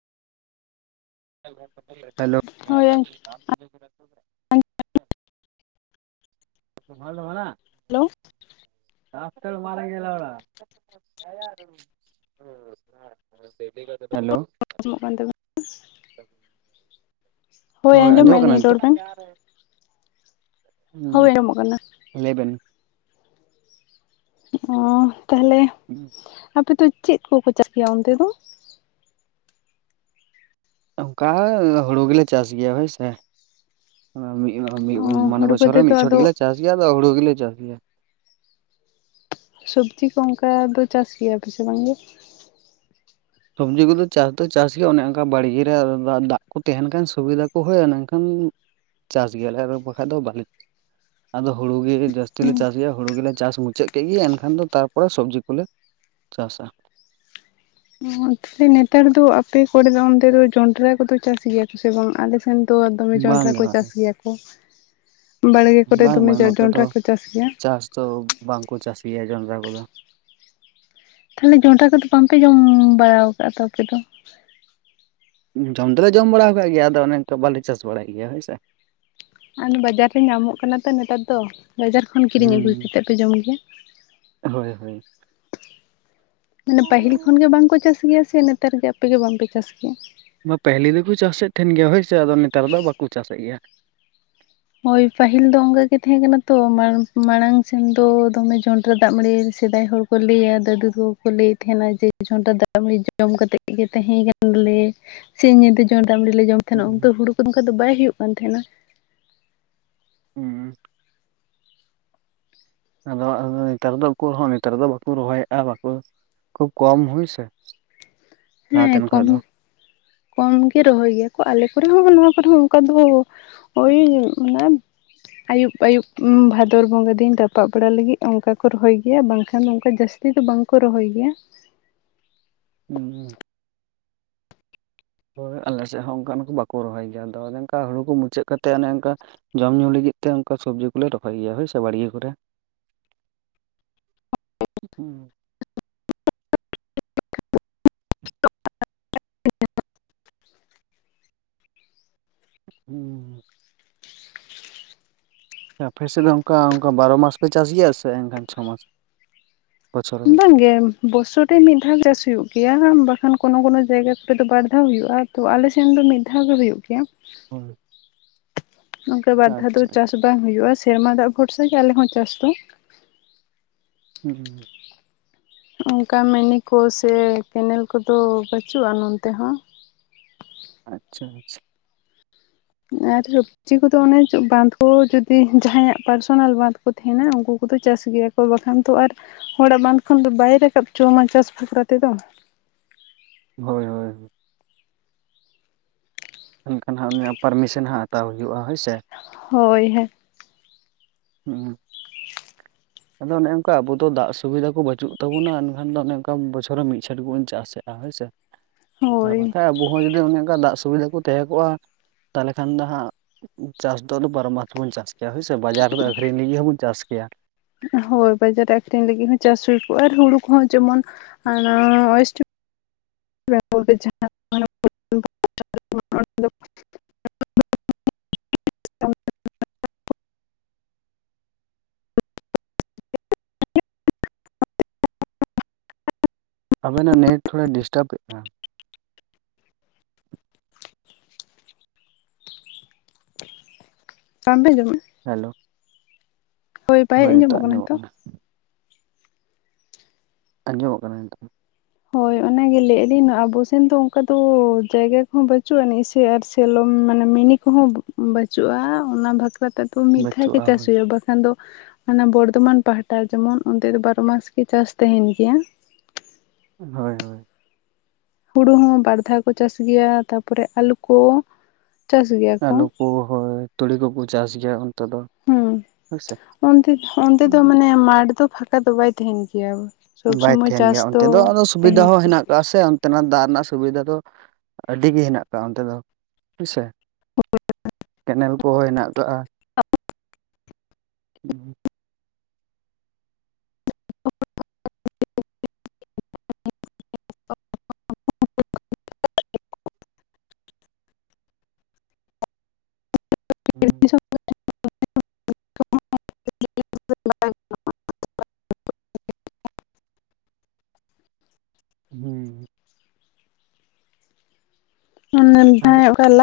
Hello ᱦᱳᱭ [unintelligible] [unintelligible] hello [unintelligible] hello ᱵᱟᱝ ᱟᱡᱚᱢᱚᱜ ᱠᱟᱱ ᱛᱟᱵᱮᱱᱟ ᱦᱳᱭ ᱟᱸᱡᱚᱢ ᱟᱸᱡᱚᱢᱮᱫᱼᱟ ᱠᱟᱱᱟ ᱞᱤᱧ ᱨᱚᱲ ᱱᱤᱛᱚᱜ, ᱵᱮᱱ ᱦᱳᱭ ᱟᱸᱡᱚᱢᱚᱜ ᱠᱟᱱᱟ ᱞᱟᱹᱭᱵᱮᱱ ᱚ ᱛᱟᱦᱚᱞᱮ ᱦᱩᱸ ᱟᱯᱮᱫᱚ ᱪᱮᱫ ᱠᱚᱠᱚ ᱪᱟᱥᱜᱮᱭᱟ ᱚᱱᱛᱮ ᱫᱚ ᱚᱱᱠᱟ ᱦᱩᱲᱩ ᱜᱮᱞᱮ ᱪᱟᱥ ᱜᱮᱭᱟ ᱦᱳᱭ ᱥᱮ ᱚ ᱢᱚᱱᱮ ᱦᱩᱲᱩ ᱵᱚᱪᱷᱚᱨ ᱵᱟᱫᱮ ᱨᱮ ᱫᱚ ᱢᱤᱫ ᱪᱷᱚᱴ ᱟᱫᱚ ᱜᱮᱞᱮ ᱪᱟᱥ ᱜᱮᱭᱟ ᱟᱫᱚ ᱦᱩᱲᱩ ᱜᱮᱞᱮ ᱪᱟᱥ ᱜᱮᱭᱟ ᱥᱚᱵᱽᱡᱤ ᱠᱚ ᱚᱱᱠᱟ ᱫᱚ ᱪᱟᱥ ᱜᱮᱭᱟ ᱯᱮᱥᱮ ᱵᱟᱝᱜᱮ ᱥᱚᱵᱽᱡᱤ ᱠᱚᱫᱚ ᱪᱟᱥ ᱫᱚ ᱪᱟᱥ ᱜᱮᱭᱟ ᱚᱱᱮ ᱚᱱᱠᱟ ᱵᱟᱲᱜᱮ ᱨᱮ ᱫᱟᱜ ᱠᱚ ᱛᱟᱦᱮᱱ ᱠᱷᱟᱱ ᱥᱩᱵᱤᱫᱷᱟ ᱠᱚ ᱦᱩᱭᱩᱜᱼᱟ ᱢᱮᱱᱠᱷᱟᱱ ᱪᱟᱥ ᱜᱮᱭᱟᱞᱮ ᱟᱨ ᱵᱟᱠᱷᱟᱱ ᱫᱚ ᱵᱟᱞᱮ ᱟᱫᱚ ᱦᱩᱲᱩ ᱜᱮ ᱡᱟᱹᱥᱛᱤ ᱞᱮ ᱪᱟᱥ ᱜᱮᱭᱟ ᱦᱩᱲᱩ ᱜᱮᱞᱮ ᱪᱟᱥ ᱢᱩᱪᱟᱹᱫ ᱠᱮᱫ ᱜᱮ ᱮᱱᱠᱷᱟᱱ ᱫᱚ ᱛᱟᱨᱯᱚᱨᱮ ᱥᱚᱵᱽᱡᱤ ᱠᱚᱞᱮ ᱪᱟᱥᱟ ᱛᱟᱦᱮ ᱱᱮᱛᱟᱨ ᱫᱚ ᱟᱯᱮ ᱠᱚᱨᱮ ᱫᱚ ᱚᱱᱛᱮ ᱫᱚ ᱡᱚᱱᱰᱨᱟ ᱠᱚᱫᱚ ᱪᱟᱥ ᱜᱮᱭᱟ ᱠᱚ ᱥᱮ ᱵᱟᱝ ᱟᱞᱮᱥᱮᱱ ᱛᱚ ᱫᱚᱢᱮ ᱵᱟᱝ ᱡᱚᱱᱰᱨᱟ ᱜᱮ ᱠᱚ ᱪᱟᱥ ᱵᱟᱝ ᱜᱮᱭᱟ ᱠᱚ ᱵᱟᱲᱜᱮ ᱠᱚᱨᱮ ᱵᱟᱝ ᱫᱚᱢᱮ ᱵᱟᱝ ᱱᱚᱛᱮ ᱫᱚ ᱡᱚᱱᱰᱨᱟ ᱠᱚ ᱪᱟᱥ ᱜᱮᱭᱟ ᱪᱟᱥ ᱫᱚ ᱵᱟᱝ ᱠᱚ ᱪᱟᱹᱥ ᱜᱮᱭᱟ ᱡᱚᱱᱰᱨᱟ ᱠᱚᱫᱚ ᱛᱟᱦᱚᱞᱮ ᱡᱚᱱᱰᱨᱟ ᱠᱚᱫᱚ ᱵᱟᱝᱯᱮ ᱡᱚᱢ ᱵᱟᱲᱟ ᱠᱟᱜᱼᱟ ᱛᱚ ᱟᱯᱮ ᱫᱚ ᱡᱚᱢ ᱫᱚᱞᱮ ᱡᱚᱢ ᱵᱟᱲᱟ ᱟᱠᱟᱜ ᱜᱮᱭᱟ ᱟᱫᱚ ᱚᱱᱮ ᱱᱤᱛᱚᱜ ᱵᱟᱞᱮ ᱪᱟᱥ ᱵᱟᱲᱟᱭ ᱜᱮᱭᱟ ᱦᱳᱭ ᱥᱮ ᱟᱨ ᱵᱟᱡᱟᱨ ᱨᱮ ᱧᱟᱢᱚᱜ ᱠᱟᱱᱟ ᱛᱚ ᱱᱮᱛᱟᱨ ᱫᱚ ᱵᱟᱡᱟᱨ ᱠᱷᱚᱱ ᱠᱤᱨᱤᱧ ᱟᱹᱜᱩ ᱦᱩᱸ ᱠᱟᱛᱮ ᱯᱮ ᱡᱚᱢ ᱜᱮᱭᱟ ᱦᱳᱭ ᱦᱳᱭ ᱢᱟᱱᱮ ᱯᱟᱹᱦᱤᱞ ᱠᱷᱚᱱᱜᱮ ᱵᱟᱝᱠᱚ ᱪᱟᱥ ᱜᱮᱭᱟ ᱥᱮ ᱱᱮᱛᱟᱨ ᱜᱮ ᱟᱯᱮ ᱜᱮ ᱵᱟᱝᱯᱮ ᱪᱟᱥ ᱜᱮᱭᱟ ᱵᱟ ᱯᱟᱹᱦᱤᱞᱤ ᱫᱚᱠᱚ ᱪᱟᱥᱮᱫ ᱛᱟᱦᱮᱱ ᱜᱮᱭᱟ ᱦᱳᱭᱥᱮ ᱟᱫᱚ ᱱᱮᱛᱟᱨ ᱫᱚ ᱵᱟᱠᱚ ᱪᱟᱥᱮᱫ ᱜᱮᱭᱟ ᱦᱳᱭ ᱯᱟᱹᱦᱤᱞ ᱫᱚ ᱚᱱᱠᱟ ᱜᱮ ᱛᱟᱦᱮᱸ ᱠᱟᱱᱟ ᱛᱚ ᱢᱟᱲᱟᱝ ᱥᱮᱱ ᱫᱚ ᱫᱚᱢᱮ ᱡᱚᱱᱰᱨᱟ ᱫᱟᱜ ᱢᱟᱹᱲᱤ ᱥᱮᱫᱟᱭ ᱦᱚᱲ ᱠᱚ ᱠᱚ ᱞᱟᱹᱭᱟ ᱫᱟᱫᱩ ᱛᱟᱠᱚ ᱠᱚ ᱞᱟᱹᱭᱮᱫ ᱛᱟᱦᱮᱱᱟ ᱡᱮ ᱡᱚᱱᱰᱨᱟ ᱫᱟᱜ ᱢᱟᱨᱤ ᱡᱚᱢ ᱠᱟᱛᱮᱫ ᱜᱮ ᱛᱟᱦᱮᱸ ᱠᱟᱱᱞᱮ ᱥᱤᱧ ᱧᱤᱫᱟᱹ ᱡᱚᱸᱱᱰᱨᱟ ᱫᱟᱜᱢᱟᱰᱤ ᱞᱮ ᱡᱚᱢᱮᱜ ᱛᱟᱦᱮᱱᱟ᱾ ᱩᱱᱛᱮ ᱦᱩᱲᱩ ᱠᱚᱫᱚ ᱱᱚᱝᱠᱟ ᱫᱚ ᱵᱟᱭ ᱦᱩᱭᱩᱜ ᱠᱟᱱ ᱛᱟᱦᱮᱱᱟ᱾ ᱦᱮᱸ᱾ ᱟᱫᱚ ᱱᱮᱛᱟᱨ ᱫᱚ ᱩᱠᱩᱨ ᱦᱚᱸ ᱱᱮᱛᱟᱨ ᱫᱚ ᱵᱟᱠᱚ ᱨᱚᱦᱚᱭᱮᱫᱼᱟ᱾ ᱵᱟᱠᱚ ᱠᱷᱩᱵ ᱠᱚᱢ ᱦᱳᱭᱥᱮ᱾ ᱦᱮᱸ ᱠᱚᱢ ᱠᱚᱢ ᱜᱮ ᱨᱚᱦᱚᱭ ᱜᱮᱭᱟ ᱠᱚ ᱟᱞᱮ ᱠᱚᱨᱮ ᱦᱚᱸ ᱱᱚᱣᱟ ᱠᱚᱨᱮ ᱦᱚᱸ ᱚᱱᱠᱟ ᱫᱚ ᱳᱭ ᱚᱱᱟ ᱟᱭᱩᱵ ᱟᱭᱩᱵ ᱵᱷᱟᱫᱚᱨ ᱵᱚᱸᱜᱟ ᱫᱤᱱ ᱨᱟᱯᱟᱜ ᱵᱟᱲᱟ ᱞᱟᱜᱤᱫ ᱚᱱᱠᱟ ᱠᱚ ᱨᱚᱦᱚᱭ ᱜᱮᱭᱟ᱾ ᱵᱟᱝᱠᱷᱟᱱ ᱫᱚ ᱚᱱᱠᱟ ᱡᱟᱥ ᱡᱟᱥᱛᱤ ᱫᱚ ᱵᱟᱝ ᱠᱚ ᱨᱚᱦᱚᱭ ᱜᱮᱭᱟ᱾ [inaudible] ᱟᱞᱮ ᱥᱮᱫ ᱦᱚᱸ ᱚᱱᱠᱟᱱ ᱵᱟᱠᱚ ᱨᱚᱦᱚᱭ ᱜᱮᱭᱟ᱾ ᱟᱫᱚ ᱚᱱᱮ ᱚᱱᱠᱟ ᱦᱩᱲᱩ ᱠᱚ ᱢᱩᱪᱟᱹᱫ ᱠᱟᱛᱮ ᱚᱱᱮ ᱚᱱᱠᱟ ᱡᱚᱢ ᱧᱩ ᱞᱟᱹᱜᱤᱫ ᱛᱮ ᱚᱱᱠᱟ ᱥᱚᱵᱽᱡᱤ ᱠᱚᱞᱮ ᱨᱚᱦᱚᱭ ᱜᱮᱭᱟ ᱦᱳᱭᱥᱮ ᱵᱟᱲᱜᱮ ᱠᱚᱨᱮ᱾ [inaudible] ᱦᱩ᱾ ᱟᱯᱮ ᱥᱮᱫ ᱫᱚ ᱚᱱᱠᱟ ᱚᱱᱠᱟ ᱵᱟᱨᱚ ᱢᱟᱥ ᱯᱮ ᱪᱟᱥ ᱜᱮᱭᱟ ᱥᱮ ᱮᱱᱠᱷᱟᱱ [unintelligible] ᱵᱚᱪᱷᱚᱨ ᱨᱮ ᱢᱤᱫ ᱵᱟᱝ ᱜᱮ᱾ ᱵᱚᱥᱚᱨ ᱨᱮ ᱢᱤᱫ ᱫᱷᱟᱣ ᱪᱟᱥ ᱦᱩᱭᱩᱜ ᱜᱮᱭᱟ᱾ ᱵᱟᱠᱷᱟᱱ ᱠᱳᱱᱳ ᱠᱳᱱᱳ ᱡᱟᱭᱜᱟ ᱠᱚᱨᱮ ᱫᱚ ᱵᱟᱨ ᱫᱷᱟᱣ ᱦᱩᱭᱩᱜᱼᱟ᱾ ᱛᱚ ᱟᱞᱮᱥᱮᱱ ᱫᱚ ᱢᱤᱫ ᱫᱷᱟᱣ ᱜᱮ ᱦᱩᱭᱩᱜ ᱜᱮᱭᱟ᱾ ᱦᱳᱭ ᱱᱚᱝᱠᱟ ᱵᱟᱨ ᱫᱷᱟᱣ ᱫᱚ ᱟᱪᱪᱷᱟ ᱪᱟᱥ ᱟᱪᱪᱷᱟ ᱵᱟᱝ ᱦᱩᱭᱩᱜᱼᱟ᱾ ᱥᱮᱨᱢᱟ ᱫᱟᱜ ᱵᱷᱚᱨᱥᱟ ᱜᱮ ᱟᱞᱮ ᱦᱚᱸ ᱪᱟᱥ ᱫᱚ᱾ ᱦᱩᱸ ᱦᱩᱸ ᱾ ᱚᱱᱠᱟ ᱢᱤᱱᱤ ᱠᱳ ᱥᱮ ᱠᱮᱱᱮᱞ ᱠᱚᱫᱚ ᱵᱟᱪᱩᱜᱼᱟ ᱱᱚᱱᱛᱮ ᱦᱚᱸ᱾ ᱟᱪᱪᱷᱟ ᱟᱪᱪᱷᱟ᱾ ᱟᱨ [unintelligible] ᱡᱤ ᱠᱚᱫᱚ ᱚᱱᱮ ᱵᱟᱸᱫᱷ ᱠᱚ ᱡᱩᱫᱤ ᱡᱟᱦᱟᱭᱟᱜ ᱯᱟᱨᱥᱚᱱᱟᱞ ᱵᱟᱸᱫᱷ ᱠᱚ ᱛᱟᱦᱮᱱᱟ ᱩᱱᱠᱩ ᱠᱚᱫᱚ ᱪᱟᱥ ᱜᱮᱭᱟ ᱠᱚ᱾ ᱦᱚ ᱵᱟᱠᱷᱟᱱ ᱛᱚ ᱟᱨ ᱦᱚᱲᱟᱜ ᱵᱟᱫᱷ ᱠᱷᱚᱱ ᱫᱚ ᱵᱟᱭ ᱨᱟᱠᱟᱵ ᱪᱚᱣ ᱟᱢᱟ ᱪᱟᱥ ᱵᱟᱠᱷᱨᱟ ᱛᱮᱫᱚ᱾ ᱦᱳᱭ ᱦᱳᱭ᱾ ᱮᱱᱠᱷᱟᱱ ᱦᱟᱸᱜ ᱩᱱᱤᱭᱟᱜ ᱯᱟᱨᱢᱤᱥᱮᱱ ᱦᱟᱸᱜ ᱦᱟᱛᱟᱣ ᱦᱩᱭᱩᱜᱼᱟ ᱦᱳᱭ ᱥᱮ᱾ ᱦᱳᱭ ᱦᱮᱸ᱾ ᱦᱩᱸ᱾ ᱟᱫᱚ ᱚᱱᱮ ᱚᱝᱠᱟ ᱟᱵᱚ ᱫᱚ ᱫᱟᱜ ᱥᱩᱵᱤᱫᱷᱟ ᱠᱚ ᱵᱟᱪᱩᱜ ᱛᱟᱵᱚᱱᱟ ᱮᱱᱠᱷᱟᱱ ᱫᱚ ᱚᱱᱮ ᱚᱱᱠᱟ ᱵᱚᱪᱷᱚᱨ ᱨᱮ ᱢᱤᱫ ᱪᱷᱚᱴ ᱜᱮ ᱵᱚᱱ ᱪᱟᱥᱮᱜᱼᱟ ᱦᱳᱭ ᱥᱮ᱾ ᱟᱨ ᱦᱳᱭ ᱵᱟᱠᱷᱟᱡ ᱟᱵᱚ ᱦᱚᱸ ᱡᱩᱫᱤ ᱚᱱᱮ ᱚᱱᱠᱟ ᱫᱟᱜ ᱥᱮ ᱥᱩᱵᱤᱫᱟ ᱠᱚ ᱛᱟᱦᱮᱸ ᱠᱚᱜᱼᱟ᱾ ᱛᱟᱦᱚᱞᱮ ᱠᱷᱟᱱ ᱫᱚ ᱦᱟᱸᱜ ᱪᱟᱥ ᱫᱚ ᱟᱫᱚ ᱵᱟᱨᱚ ᱢᱟᱥᱵᱚᱱ ᱪᱟᱥ ᱦᱳᱭᱥᱮ ᱵᱟᱡᱟᱨ ᱨᱮ ᱟᱹᱠᱷᱨᱤᱧ ᱞᱟᱹᱜᱤᱫ ᱦᱚᱵᱚᱱ ᱪᱟᱥ ᱠᱮᱭᱟ᱾ ᱦᱳᱭ ᱵᱟᱡᱟᱨ ᱨᱮ ᱟᱠᱷᱨᱤᱧ ᱞᱟᱹᱜᱤᱫ ᱦᱚᱸ ᱪᱟᱥ ᱦᱩᱭ ᱠᱚᱜᱼᱟ᱾ ᱟᱨ ᱦᱩᱲᱩ ᱠᱚᱦᱚ ᱡᱮᱢᱚᱱ [unintelligible] [unintelligible] ᱟᱵᱮᱱᱟᱜ ᱱᱮᱴ ᱛᱷᱚᱲᱟᱭ ᱰᱤᱥᱴᱟᱵ ᱮᱜ-ᱟ᱾ ᱵᱟᱝᱵᱮᱱ ᱟᱸᱡᱚᱢᱮᱜ ᱦᱮᱞᱳ᱾ ᱦᱳᱭ ᱵᱟᱭ ᱟᱸᱡᱚᱢᱚᱜ ᱠᱟᱱᱟ ᱱᱤᱛᱚᱜ? ᱟᱸᱡᱚᱢᱚᱜ ᱠᱟᱱᱟ ᱱᱤᱛᱚᱝ᱾ ᱦᱳᱭ ᱚᱱᱟ ᱜᱮ ᱞᱟᱹᱭ ᱟᱞᱤᱧ ᱟᱵᱚ ᱥᱮᱱ ᱫᱚ ᱚᱱᱠᱟ ᱫᱚ ᱡᱟᱭᱜᱟ ᱠᱚᱦᱚ ᱵᱟᱪᱩᱜ ᱟᱱᱤᱡ ᱥᱮ ᱟᱨ ᱥᱮᱞᱚᱢ ᱢᱟᱱᱮ ᱢᱤᱱᱤ ᱠᱚᱦᱚ ᱵᱟᱪᱩᱜᱼᱟ᱾ ᱚᱱᱟ ᱵᱟᱠᱷᱨᱟ ᱛᱮᱫᱚ ᱢᱤᱫ ᱫᱷᱟᱣ ᱜᱮ ᱵᱟᱹᱪᱩᱜᱼᱟ ᱪᱟᱥ ᱦᱳᱭ ᱦᱩᱭᱩᱜᱼᱟ᱾ ᱵᱟᱜ ᱟᱫᱚ ᱚᱱᱟ ᱵᱚᱨᱫᱷᱚᱢᱟᱱ ᱯᱟᱦᱴᱟ ᱡᱮᱢᱚᱱ ᱚᱱᱛᱮ ᱫᱚ ᱵᱟᱨᱚ ᱢᱟᱥ ᱜᱮ ᱪᱟᱥ ᱛᱟᱦᱮᱱ ᱜᱮᱭᱟ᱾ ᱦᱳᱭ ᱦᱳᱭ᱾ ᱦᱩᱲᱩ ᱦᱚ ᱵᱟᱨ ᱫᱷᱟᱣ ᱠᱚ ᱪᱟᱥ ᱜᱮᱭᱟ᱾ ᱛᱟᱯᱚᱨᱮ ᱟᱞᱩ ᱠᱚ, ᱪᱟᱥ ᱜᱮᱭᱟ᱾ ᱟᱞᱩ ᱠᱚ ᱦᱳᱭ ᱛᱩᱲᱤ ᱠᱚᱠᱚ ᱪᱟᱥ ᱜᱮᱭᱟ ᱚᱱᱛᱮ ᱫᱚ᱾ ᱦᱮᱸ ᱦᱳᱭᱥᱮ ᱚᱱᱛᱮ ᱚᱱᱛᱮ ᱫᱚ ᱢᱟᱱᱮ ᱢᱟᱴᱷ ᱫᱚ ᱯᱷᱟᱸᱠᱟ ᱫᱚ ᱵᱟᱭ ᱛᱟᱦᱮᱱ ᱜᱮᱭᱟ᱾ ᱥᱚᱵ ᱵᱟᱭ ᱥᱚᱢᱚᱭ ᱛᱟᱦᱮᱱ ᱪᱟᱥ ᱜᱮᱭᱟ᱾ ᱚᱱᱛᱮ ᱫᱚ ᱟᱫᱚ ᱥᱩᱵᱤᱫᱟ ᱛᱟᱦᱮᱱ ᱦᱚᱸ ᱜᱮᱭᱟ᱾ ᱦᱮᱱᱟᱜ ᱟᱠᱟᱜ-ᱟ ᱥᱮ ᱚᱱᱛᱮ ᱱᱟᱜ ᱫᱟᱜ ᱨᱮᱱᱟᱜ ᱥᱩᱵᱤᱫᱷᱟ ᱫᱚ ᱟᱹᱰᱤ ᱜᱮ ᱦᱮᱱᱟᱜ ᱟᱠᱟᱜᱼᱟ ᱦᱳᱭ ᱥᱮ᱾ [unintelligible] ᱠᱮᱱᱮᱞ ᱠᱚᱦᱚ ᱦᱮᱱᱟᱜ ᱟᱠᱟᱜ-ᱟ᱾ ᱦᱩᱸ ᱦᱩᱸ [unintelligible] ᱦᱩᱸ ᱟᱨ [inaudible]